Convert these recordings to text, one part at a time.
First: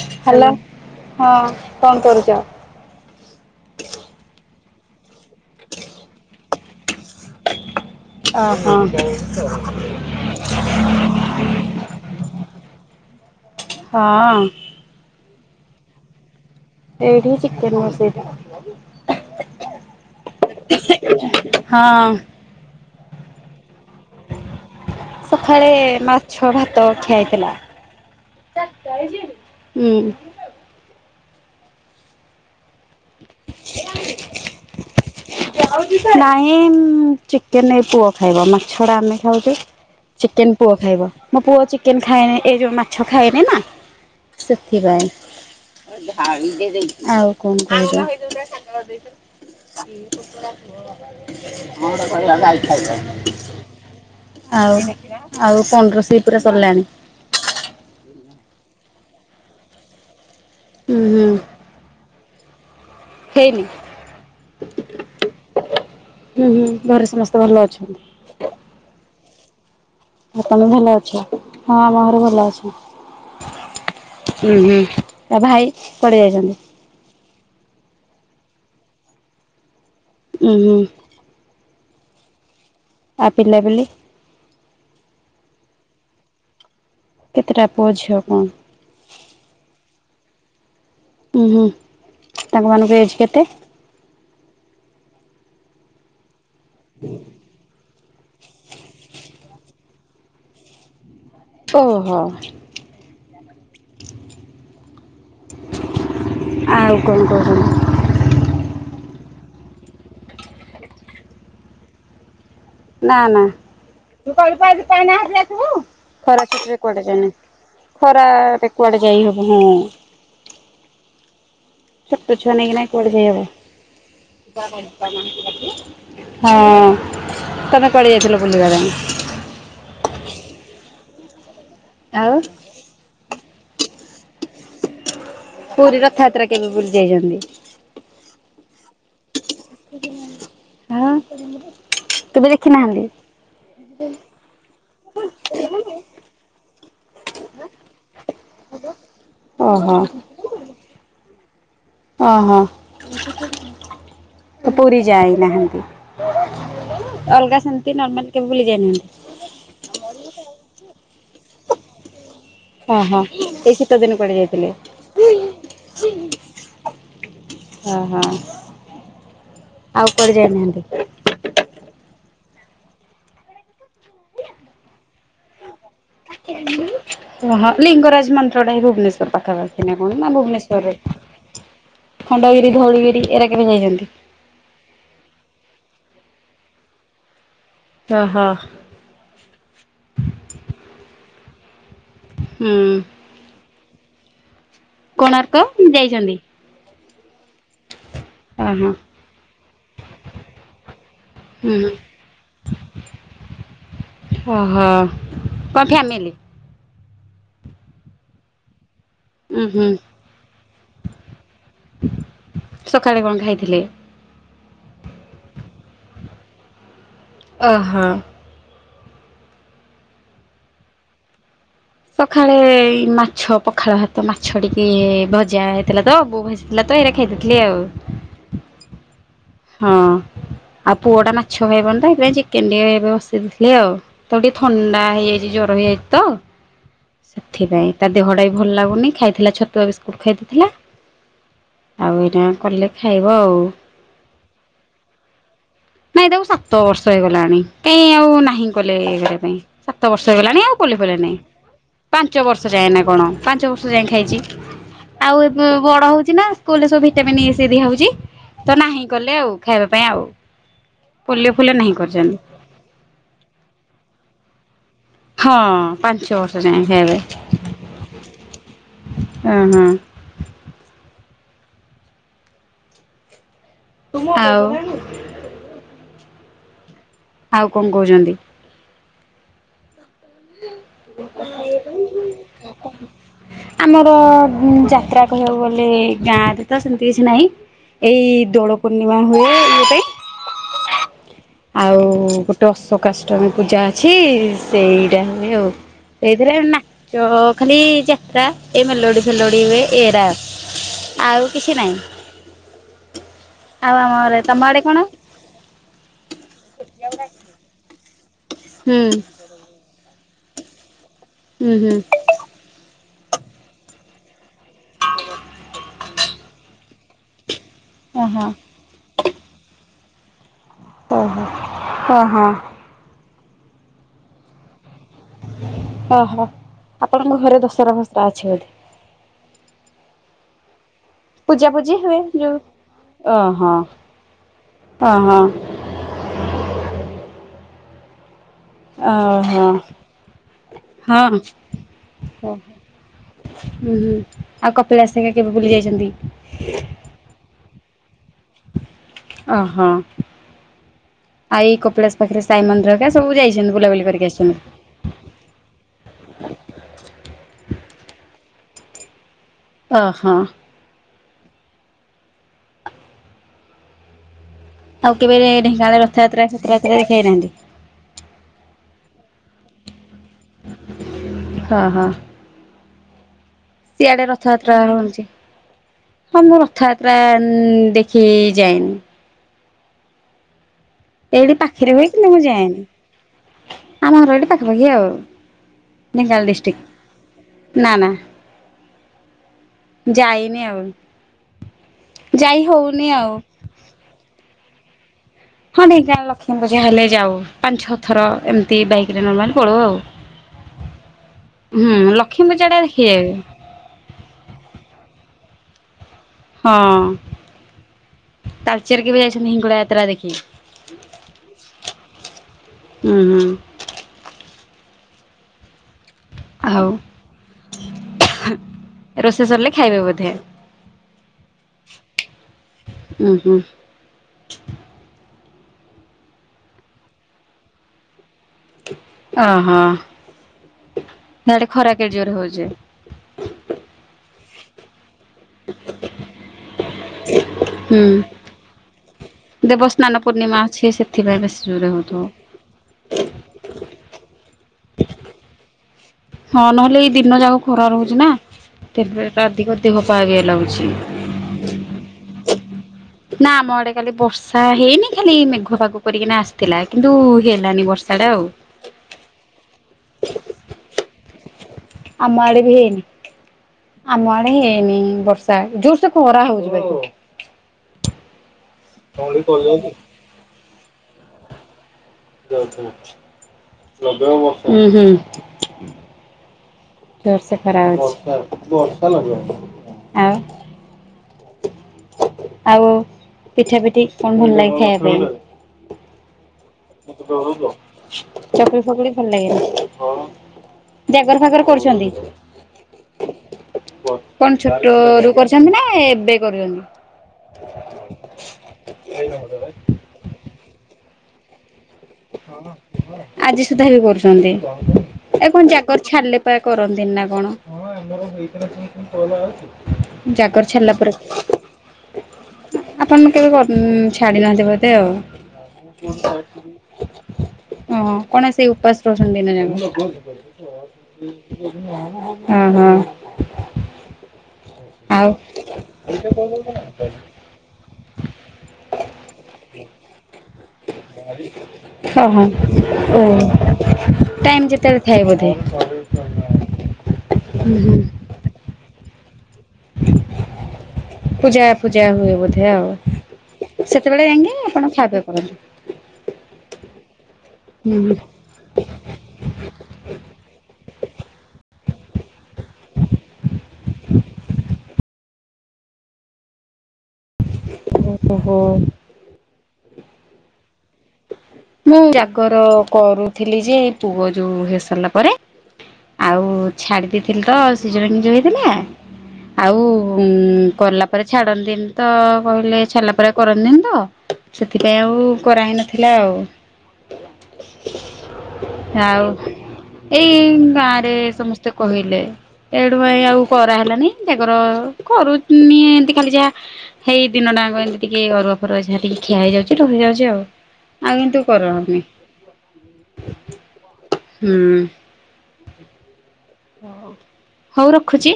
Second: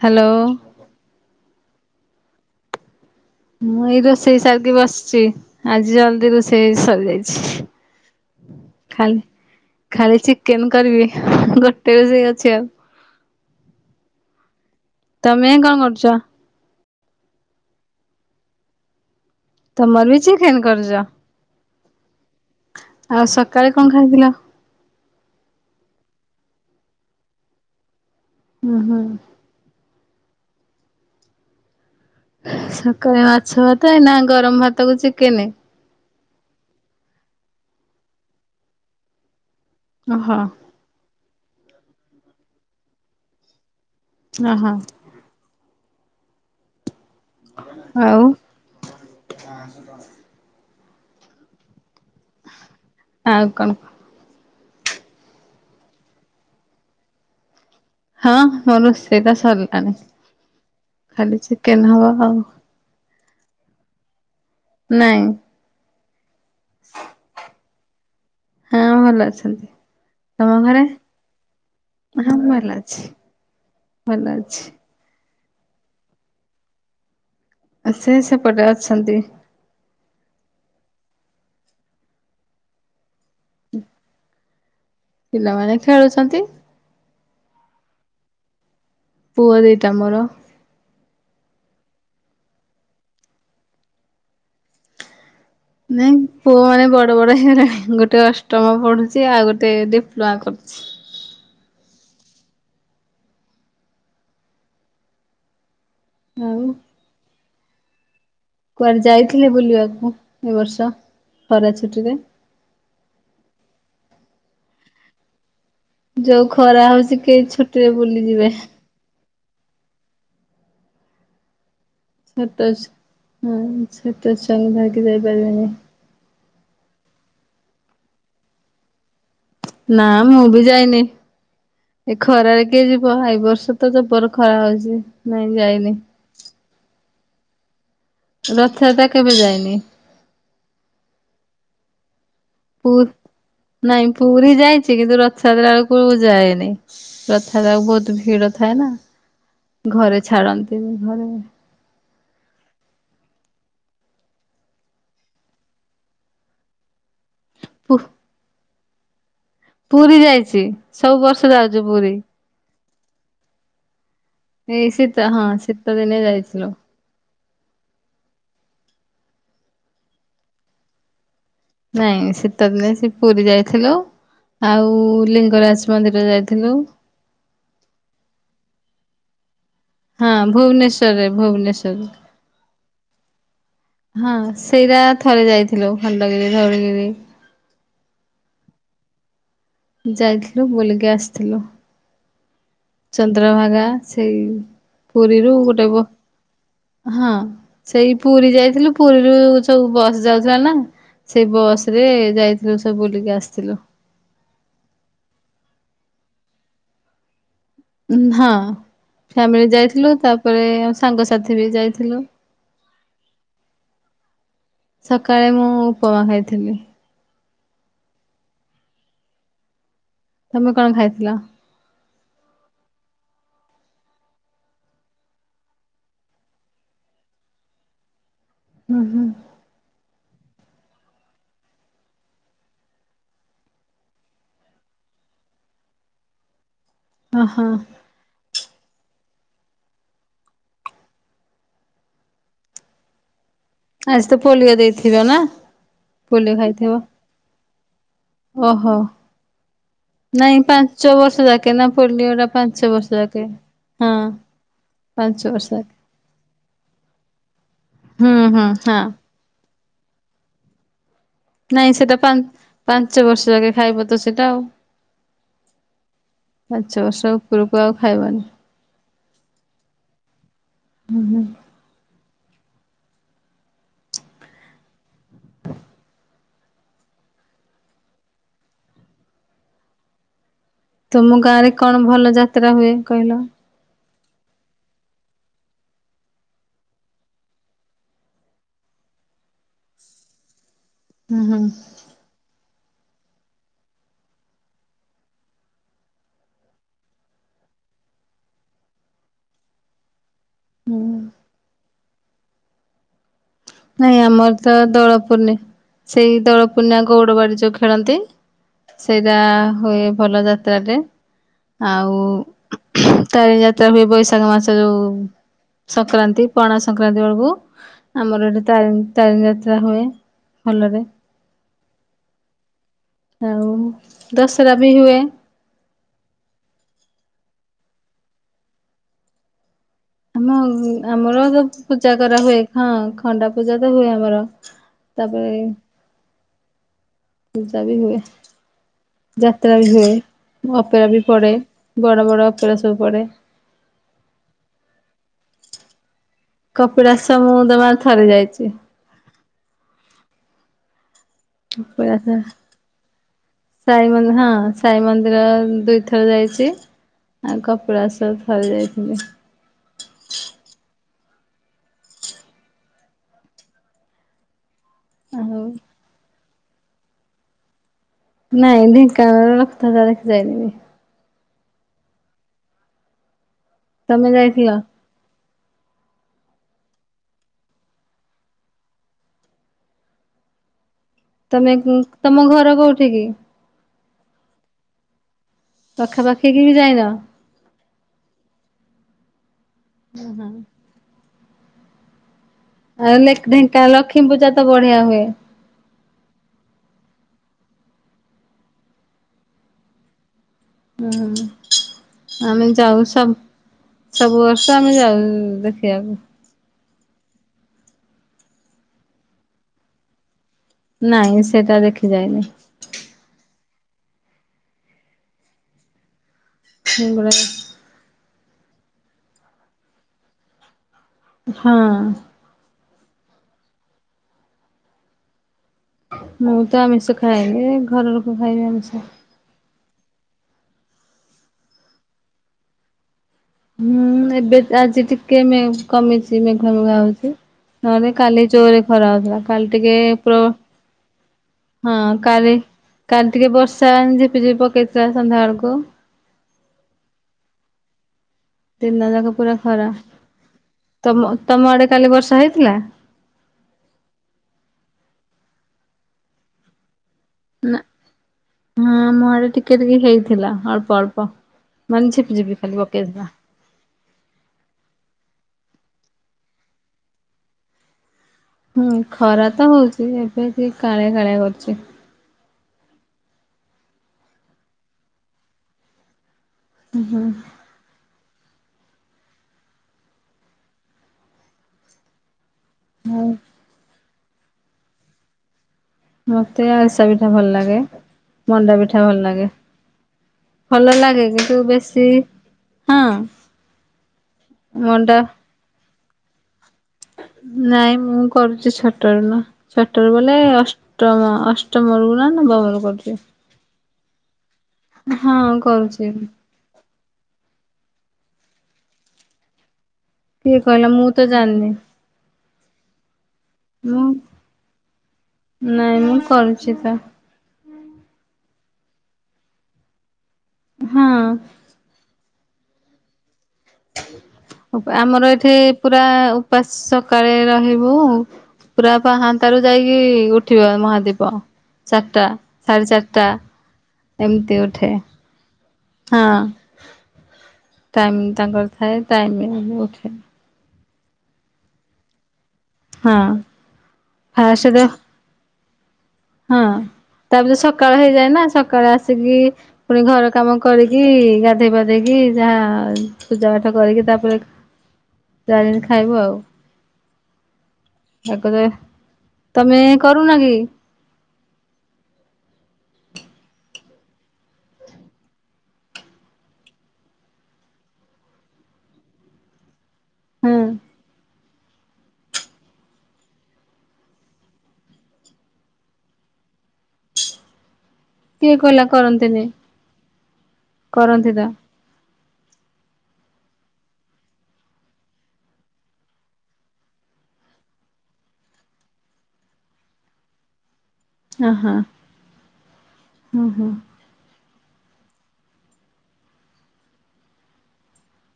Hello hello ହଁ କଣ କରୁଛ? ମୁଁ ଏଇ ରୋଷେଇ ସାରିକି ବସିଚି। ଆଜି ଜଲଦି ରୋଷେଇ ଆଜି ସରିଯାଇଛି। ଓହୋ ଖାଲି ଖାଲି ଚିକେନ କରିବି। ଗୋଟେ ରୋଷେଇ ଅଛି ଆଉ। ହଁ। ତମେ କଣ କରୁଛ? ଏଇଠି ଚିକେନ ବସେଇଥିଲି। ତ ମର ବି ଚିକେନ୍ କରିଚ? ହଁ। ଆଉ ସକାଳେ କଣ ଖାଇଥିଲ? ସଖାଳେ ମାଛ ଭାତ ଖିଆ ହେଇଥିଲା। ଉଁ ହୁଁ ହୁଁ। ସକାଳେ ମାଛ ଭାତ ଏଇନା ଗରମ ଭାତ କୁ ଚିକେନ। ନାଇଁ ଚିକେନ ଏ ପୁଅ ଖାଇବ ମାଛ ଡା ଆମେ ଖାଉଛୁ। ଓହୋ ଚିକେନ ପୁଅ ଖାଇବ ମୋ ପୁଅ ଚିକେନ ଖାଏନି ଏଇ ଯୋଉଁ ମାଛ ଖାଏନି ନା। ଓହୋ ସେଥିପାଇଁ। ଆଉ କଣ କହୁଛ? ଆଉ [unintelligible] ଆଉ କଣ? ଆଉ ଆଉ ପନ୍ଦରଶ ପୁରା ସରିଲାଣି? ହଁ ମୋର ରୋଷେଇଟା ସରିଲାଣି ହୁଁ ହୁଁ ଖାଲି ଚିକେନ ହବା ଆଉ। ହେଇନି? ନାଇଁ ହୁଁ ହୁଁ ଘରେ ସମସ୍ତେ ଭଲ ଅଛନ୍ତି? ହଁ ଭଲ ଅଛନ୍ତି। ଆଉ ତମ ତମେ ଘରେ? ଭଲ ଅଛ? ହଁ ଆମ ଘରେ ହଁ ଅଛ। ଭଲ ଅଛି। ଭଲ ଅଛି। ତା ଭାଇ କୁଆଡ଼େ ଯାଇଛନ୍ତି। ସେ ସେପଟେ ଅଛନ୍ତି। ହୁଁ ହୁଁ। ଆ ପିଲା ପିଲି? ପିଲାମାନେ ଖେଳୁଛନ୍ତି। କେତେଟା ପୁଅ ଝିଅ କଁ? ପୁଅ ଦି ଟା ମୋର। ହୁଁ ହୁଁ ତାଙ୍କ ମାନଙ୍କୁ ଏଜ୍ କେତେ? ନାଇଁ ପୁଅ ମାନେ ବଡ ବଡ ହେଇଗଲେଣି ଗୋ ଗୋଟେ ଅଷ୍ଟମ ପଢୁଛି ଆଉ ଗୋଟେ ଡିପ୍ଲୋମା କରୁଛି। ଓ ହୋ ହୋ। ଆଉ କଣ କ କୁଆଡେ ଯାଇଥିଲେ ବୁଲିବାକୁ ଏ ବର୍ଷ ଖରା ଛୁଟିରେ? ନାଁ ନାଁ ହୁଁ ଖରା ଛୁଟିରେ ଯୋଉ ଖରା କୁଆଡେ ହଉଛି ଯାଇନି କେହି ଛୁଟିରେ ବୁଲିଯିବେ ଖରାରେ କୁଆଡେ ଯାଇ ହବ ହୁଁ। ଛୋଟ ଛୁଆ ନେଇକିନା କୁଆଡ଼େ ଯାଇ ହଁ ଛୋଟ ହବ। ଛୁଆଙ୍କୁ ଧରିକି ଯାଇପାରିବେନି ହଁ ତମେ କୁଆଡେ ଯାଇଥିଲ ବୁଲିବା ପାଇଁ? ନାଁ ମୁଁ ବି ଯାଇନି। ଏ ଆଉ ଖରାରେ କିଏ ଯିବ ଏଇ ବର୍ଷ ତ ଜବର ଖରା ହଉଛି। ନାଇଁ ଯାଇନି ପୁରୀ ରଥଯାତ୍ରା କେବେ ବୁଲି ଯାଇଛନ୍ତି? ରଥଯାତ୍ରା କେବେ ଯାଇନି। ହାଁ। ପୁ ନାଇଁ ପୁରୀ ଯାଇଛି କିନ୍ତୁ ରଥଯାତ୍ରା ବେଳକୁ ଯାଇନି। ରଥଯାତ୍ରା କୁ ବହୁତ ଭିଡ ଥାଏ ନା। ଓହୋ ଘରେ ଛାଡ଼ନ୍ତି ବି ଘରେ। ଓ ହୋ। ପୁରୀ ଯାଇ ନାହାନ୍ତି। ଅଲଗା ପୁ ସେମିତି ନର୍ମାଲ କେବେ ବୁଲି ଯାଇନାହା ପୁରୀ ଯାଇଛି ସବୁ ବର୍ଷ ଯାଉଛି ପୁରୀ। ଓ ହୋ ଏଇ ଶୀତ ଦିନେ ଏଇ ଶୀତ ହଁ ଶୀତଦିନେ ଯାଇଥିଲୁ। ଓ ହୋ ଆଉ କୋଆଡେ ଯାଇ ନାହାନ୍ତି? ନାଇଁ ଶୀତ ଦିନେ ସେ ପୁରୀ ଯାଇଥିଲୁ ଆଉ ଲିଙ୍ଗରାଜ ମନ୍ଦିର ଯାଇଥିଲୁ। ଓ ହୋ ଲିଙ୍ଗରାଜ ମନ୍ଦିର ଟା ବି ଭୁବନେଶ୍ୱର ପାଖାପାଖି। ନା କଣ ନା ହଁ ଭୁବନେଶ୍ୱରରେ ଖଣ୍ଡଗିରି ଧଉଳିଗିରି ଏରା କେବେ ଯାଇଛନ୍ତି? ଭୁବନେଶ୍ୱରରେ। ହଁ ସେଇଟା ଥରେ ଯାଇଥିଲୁ। ଖଣ୍ଡ ଗିରି ଧଉଳି ଗିରି। ଓ ହୋ। ଯାଇଥିଲୁ ବୁଲିକି ଆସିଥିଲୁ ହୁଁ ଚନ୍ଦ୍ରଭାଗା ସେଇ ପୁରୀରୁ କୋଣାର୍କ ଗୋଟାଏ ହବ ଯାଇଛନ୍ତି ହଁ। ସେଇ ପୁରୀ ଓହୋ ଯାଇଥିଲୁ ପୁରୀରୁ ସବୁ ବସ୍ ଯାଉଥିଲା ନା ସେ ବସ୍ ହୁଁ। ରେ ଯାଇଥିଲୁ ସବୁ ବୁଲିକି ଆସିଥିଲୁ। ଓ ହୋ କଁ ଫ୍ୟାମିଲି? ଉଁ ହଁ। ଉଁ ଫ୍ୟାମିଲି ହୁଁ ଯାଇଥିଲୁ ତାପରେ ଆଉ ସାଙ୍ଗସାଥି ବି ଯାଇଥିଲୁ। ସକାଳେ କଣ ଖାଇଥିଲେ? ସକାଳେ ମୁଁ ଉପମା ଖାଇଥିଲି। ଓ ହୋ। ତମେ କଣ ଖାଇଥିଲ? ସଖାଳେ ଏଇ ମାଛ ପଖାଳ ଭାତ ମାଛ ଟିକେ ଭଜା ହେଇଥିଲା ତ ବୋଉ ଭଜିଥିଲା ତ। ତହିଁ ରେ ଖାଇ ଦେଇଥିଲି ଆଉ। ହ [inaudible] ହଁ। ଆଉ ପୁଅ ଟା ମାଛ ଖାଇବନି ତ ସେଥିପାଇଁ ଚିକେନ ଟିକେ ଏବେ ବସେଇ ଦେଇଥିଲି ଆଉ ତାକୁ ଟିକେ ଥଣ୍ଡା ହେଇଯାଇଛି ଯୋ ଜର ହେଇଯାଇଛି ତ। [unintelligible] ଓହୋ ସେଥିପାଇଁ ତା ଦେହଟା ବି ଭଲ ଲାଗୁ ନି ଖାଇଥିଲା ଛତୁଆ ବିସ୍କୁଟ ଖାଇଦେଇଥିଲା ଆଉ ଏଇଟା କଲେ ଖାଇବ ଆଉ। ଆଜି ତ ପୋଲିଓ ଦେଇଥିବ ନା। ନାଇଁ ତାକୁ ପୋଲିଓ ସାତ ଖାଇଥିବ। ବର୍ଷ ହେଇଗଲାଣି କାଇଁ ଆଉ ନାହିଁ କଲେ ଓହୋ ଇଏ କରିବା ପାଇଁ ସାତ ବର୍ଷ ନାଇଁ ହେଇଗଲାଣି ଆଉ ପୋଲି ପାଞ୍ଚ ପୋଲିଓ ବର୍ଷ ନାହିଁ ଯାକେ ନା ପୋଲିଓ ପାଞ୍ଚ ଟା ବର୍ଷ ଯାଏଁ ନା କଣ ଯାକେ। ପାଞ୍ଚ ବର୍ଷ ଯାଏଁ ହଁ ଖାଇଛି। ଆଉ ପାଞ୍ଚ ଏବେ ବର୍ଷ ଯାକେ ବଡ ହଉଛି ନା ସ୍କୁଲରେ ସବୁ ଭିଟାମିନ୍ ଇ ସି ଦିଆ ହଉଛି ହୁଁ ହୁଁ ତ ନାହିଁ। ହଁ। କଲେ ଆଉ ଖାଇବା ପାଇଁ ଆଉ। ପୋଲିଓ ଫୋଲିଓ ନାହିଁ ନାଇଁ ସେଟା କରିଛନ୍ତି। ପା-ପାଞ୍ଚ ବର୍ଷ ଯାକେ ଖାଇବ ତ ସେଇଟା ଆଉ। ହଁ ପାଞ୍ଚ ବର୍ଷ ଯାଏଁ ପାଞ୍ଚ ଖାଇବେ। ବର୍ଷ ଉପରକୁ ଆଉ ଖାଇବନି। ଅହଁ। ହୁଁ ହୁଁ। ଆଉ। ଆଉ କଣ କହୁଛନ୍ତି? ତୁମ ଗାଁରେ କଣ ଭଲ ଯାତ୍ରା ହୁଏ କହିଲ। ତ ଉଁ ଯାତ୍ରା କହିବାକୁ ଗଲେ ଗାଁରେ ତ ସେମତି କିଛି ନାହିଁ। ଏଇ ଦୋଳ ପୂର୍ଣ୍ଣିମା ହୁଏ ଇଏ ପାଇଁ। ହୁଁ ହୁଁ। ଆଉ ଗୋଟେ ଅଶୋକାଷ୍ଟମୀ ପୂଜା ଅଛି ସେଇଟା ହୁଏ ଆଉ। ସେଇଥିରେ ନାଚ ଖାଲି ଯାତ୍ରା ଏ ମେଲୋଡି ଫେଲୋଡି ହୁଏ ଏରା। ଆଉ କିଛି ନାହିଁ। ଆଉ ନାଇଁ ଆମର ତମ ତ ଆଡେ କଣ? ଦୋଳପୁନେଇ ସେ ସେଇ ଦୋଳ ପୂର୍ଣ୍ଣିମା ଗଉଡ ବାଡି ଯୋଉ ଖେଳନ୍ତି ହୁଁ ସେଇଟା ହୁଏ ଭଲ ଯାତ୍ରା ରେ। ହୁଁ ହୁଁ। ଆଉ ତାରିଣୀ ଯାତ୍ରା ହୁଏ ବୈଶାଖ ମାସ ଯୋଉ। ସଂକ୍ରାନ୍ତି ପଣା ସଂକ୍ରାନ୍ତି ବେଳକୁ। ଆମର ଓହୋ। ଏଠି ତାରିଣୀ ତାରିଣୀ ଯାତ୍ରା ହୁଏ। ଭଲରେ ଓ ହୋ ହଁ ହଁ। ଆଉ ଦଶହରା ବି ହୁଏ। ଓହୋ ଆପଣଙ୍କ ଘରେ ଦଶହରା ଫସରା ଅଛି ବୋଧେ। ଆମ ଉଁ ଆମର ତ ପୂଜା କରା ହୁଏ ଖ-ଖଣ୍ଡା ଓହୋ ପୂଜା ତ ହୁଏ ଆମର। ଓହୋ ତାପରେ। ପୂଜା ବି ହୁଏ। ଓ ହୋ। ଯାତ୍ରା ବି ହୁଏ। ଅପେରା ବି ହଁ ଓ ହୋ ପଡେ ବଡ ବଡ ଅପେରା ସବୁ ପଡେ। ହଁ ହୁଁ ଆଉ କପିଳାସ ଆଜ୍ଞା କେବେ ବୁଲି ଯାଇଛନ୍ତି। କପିଳାସ ମୁଁ ଜମା ଥରେ ଯାଇଚି। ଓ ହୋ। ହଁ କପିଳାସ ହେରିକା ସବୁ ଯାଇଛନ୍ତି ବୁଲାବୁଲି ସାଇ କରିକି ମନ୍ଦିର ଆସିଛନ୍ତି। ହଁ ସାଇ ମନ୍ଦିର ଦୁଇଥର ଯାଇ ଛି ଆଉ କପିଳାସ ସବ ଥରେ ଯାଇଥିଲି। ଓହୋ। ଆଉ କେବେ ଏ ଢେଙ୍କାନାଳରେ ରଥଯାତ୍ରା ଫତରଯାତ୍ରା ଦେଖି ଆଇନାହାନ୍ତି। ନାଇଁ ଢେଙ୍କାନାଳ ରେ ରଥଯାତ୍ରା ଦେଖିପାଇନିନି। ହଁ ହଁ ସିଆଡେ ତମେ ଯାଇଥିଲ? ରଥଯାତ୍ରା ହଉଛି। ହଁ ମୁଁ ରଥଯାତ୍ରା ଉଁ ଦେଖି ଯାଏନି। ଏଇଠି ତମେ ପାଖିରେ ହ କିନ୍ତୁ ତମ ମୁଁ ଘର ଯାଏନି କୋଉଠି କି ଆମ ଘର ଏଇଠି ପାଖାପାଖି ଆଉ। ପାଖା ଢେଙ୍କାନାଳ ପାାଖି କି ବି ଡିଷ୍ଟ୍ରିକ୍ଟ ଯାଇନ। ନା ନା ଯାଇନି ଆଉ। ଯାଇ ହଉନି ଆଉ ଢେଙ୍କ ଲକ୍ଷ୍ମୀ ପୂଜା ତ ବଢିଆ ହୁଏ। ହଁ ଢେଙ୍କାନାଳ ଲକ୍ଷ୍ମୀ ପୂଜା ହେଲେ ଯାଉ ପାଞ୍ଚ ଛ ଥର ଏମିତି ବାଇକ ରେ ନର୍ମାଲ ପଳୋଉ ଆଉ। ଲକ୍ଷ୍ମୀ ହୁଁ ପୂଜା ଆମେ ଟା ଯାଉ ଦେଖିଯାଏ ସବୁ ସବୁ ବର୍ଷ ଆମେ ଯାଉ। ଦେଖିବାକୁ। ହଁ ତାଲଚେର କେବେ ଯାଇଛନ୍ତି ହିଙ୍ଗଡା ଯାତ୍ରା ଦେଖି। ନାଇଁ ସେଟା ଦେଖି ଯାଇନି। ଉୁଁ ହୁଁ ଆଉ ହିଙ୍ଗୁଳା। ରୋଷେଇ ସରିଲେ ଖାଇବେ ବୋଧେ। ହଁ। ଓୁଁ ହୁଁ। ମୁଁ ତ ଆମିଷ ଖାଇବି ଘର ଲୋକ ଖାଇବି ଆମିଷ। ନ ଖରା କେଡେ ଜୋର ହଉଛି। ହୁଁ ଏବେ ଆଜି ଟିକେ କମିଛି ମେଘମ। ଖରା ହଉଛି ନହେଲେ ହୁଁ। କାଲି ଚୋରରେ ଖରା ହଉଥିଲା। କାଲି ଟିକେ ଦେବସ୍ନାନ ଉପ୍ର ପୂର୍ଣ୍ଣିମା ଅଛି ସେଥିପାଇଁ ବେଶୀ ଜୋରରେ ହଁ ହଉଥିବ। କାଲି କାଲି ଟିକେ ବର୍ଷା ଝିପି ଝିପି ପକେଇ ସନ୍ଧ୍ୟା ବେଳୁକୁ। ହଁ ନହେଲେ ଏଇ ଦିନ ଯାକ ଖରା ରହୁଛି ନା। ଦିନ ଯାକ ଟେମ୍ପରେଚର ପୁରା ଅଧିକ ଖରା ଦେହ ପା ବିଏ ଲାଗୁଛି। ତମ ତମ ଆଡେ କାଲି ବର୍ଷା ହେଇଥିଲା। ନା ଆମ ଆଡେ ଖାଲି ବର୍ଷା ହେଇନି ଖାଲି ମେଘ ଫାଗ କରିକିନା ଆସିଥିଲା। କିନ୍ତୁ ହେଲାନି ବର୍ଷା ଟା ଆଉ। ହଁ ଆମ ଆଡେ ଟିକେ ଟିକେ ହେଇଥିଲା ଅଳ୍ପ ଅଳ୍ପ ମାନେ ଆମ ଝିପି ଆଡେ ଝିପି ବି ଖାଲି ହେଇନି ପକେଇଥିଲା। ଆମ ଆଡେ ହେଇନି ବର୍ଷା ଜୋରସ କ ହରା ହଉଛି। ହୁଁ ଖରା ତ ହଉଛି ଏବେ କି କାଳିଆ କାଳିଆ କରୁଛି। ଉଁ ହୁଁ। ହୁଁ ଜୋର ସେ ଖରା ଆଉଛି। ଆଉ ପିଠା ପିଠି କଣ ଭଲ ଲାଗେ ଖାଇବା ପାଇଁ। ମତେ ଆଳିସା ପିଠା ଭଲ ଲାଗେ ମଣ୍ଡା ଚକୁଳି ପିଠା ଫକୁଳି ଭଲ ଲାଗେ। ଲାଗେନି ଭଲ ଲାଗେ ଜାଗର କିନ୍ତୁ ଫାଗର ବେଶୀ କରୁଛନ୍ତି? ହଁ। କଣ ଛୋଟ ମଣ୍ଡା ରୁ କରୁଛନ୍ତି ନା ଏବେ କରୁଛନ୍ତି। ନାଇଁ ମୁଁ କରୁଛି ଛଟରୁ ନା ଛଟରୁ ବୋଲେ ଅଷ୍ଟମ ଅଷ୍ଟ। ମରିବୁ ନା [inaudible] କରୁଛୀ। ଆଜି ସୁଦ୍ଧା ବି କରୁଛନ୍ତି। ଏ କଣ ଜାଗର କରୁଛି ଛାଡିଲେ ପା କରନ୍ତିୁ। କରନ୍ତିନି ନା କଣ। କିଏ ଜାଗର କହିଲା ଛାଡିଲାପ। ମୁଁ ତ ଜାଣିନି ଆପଣ କେବେ ମୁଁ ଛାଡି ନାହାନ୍ତି ବୋଦେ ଆଉ। ନାଇଁ ମୁଁ କରୁଛି ତ। ଓ କଣ ସେଇ ଉପାସ ରୋହୁଛନ୍ତି ଦିନ ଜାଙ୍କ। ହଁ। ହଁ ହଁ। ଆମର ଏଠି ପୁରା ଉପାସ ସକାଳେ ରହିବୁ। ପୁରା ପହାତା ରୁ ଯାଇକି। ଉଠିବ ମହାଦୀପ ଚାରିଟା ଓହୋ ସାଢେ ଓ ଚାରିଟା ଏମିତି ଟାଇମ୍ ଉଠେ। ଯେତେବେଳେ ଥାଏ ବୋଧେ? ହଁ ହୁଁ ହୁଁ ଟାଇମ ତାଙ୍କର ଥାଏ ଟାଇମ। ଉଠେ ପୂଜା ଫୂଜା ହୁଏ ବୋଧେ ଆଉ ହଁ। ସେତେବେଳେ ଯି ଫାଷ୍ଟ ଦେ ଆପଣ ଜାଇକି ଖାଆ ପିଅ କରନ୍ତି। ହଁ। ତାପରେ ସକାଳ ହେଇଯାଏ ହୁଁ ନା ସକାଳେ ଆସିକି ପୁଣି ଘର କାମ କରିକି ଗାଧୋଇପାଧ। ପାଧିକି ଯାହା ପୂଜା ପାଠ କରିକି ତାପରେ। ଯାହା ଯେମିତି ଖାଇବୁ ଆଉ ତାପରେ ଓହୋ ତମେ। କରୁନ କି? ମୁଁ ଜାଗର କରୁଥିଲି ଯେ ପୁଅ ଯୋଉ ହେଇସାରିଲା ପରେ ଆଉ ଛାଡି ଦେଇଥିଲି ତ ସିଜରିଙ୍ଗ ଯୋଉ ହେଇଥିଲା। ଆଉ ଉଁ, ହଁ କଲା ପରେ ଛାଡ଼ନ୍ତିନି ତ କହିଲେ ଛାଡ଼ିଲା ପରେ ଆଉ କରନ୍ତିନି ତ। ସେଥିପାଇଁ ଆଉ କରା ହେଇନ ଥିଲା ଆଉ। କିଏ କହିଲା ଆଉ କରନ୍ତିନି। ଏଇ ଗାଁରେ କରନ୍ତି ତ ସମସ୍ତେ କହିଲେ। ଏଇଠୁ ପାଇଁ ଆଉ କରାହେଲାନି ଜାଗର କରୁନି ଏମତି ଖାଲି ଯାହା ହେଇ ଦିନ ଟାଙ୍କ ଏମିତି ଟିକେ ଅରୁ ଅରୁଆ ଫରୁଆ ଯାହା ଟିକିଏ ଖିଆ ହେଇଯାଉଚି, ରହିଯାଉଚି ଆଉ। ଆଉ କିନ୍ତୁ ଓହୋ କରନି। ହଁ ହୁଁ,। ହଁ ହଁ ହୋ ହଉ ହଉ ରଖୁଚି।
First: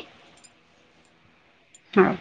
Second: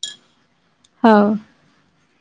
ହଉ। ହଁ।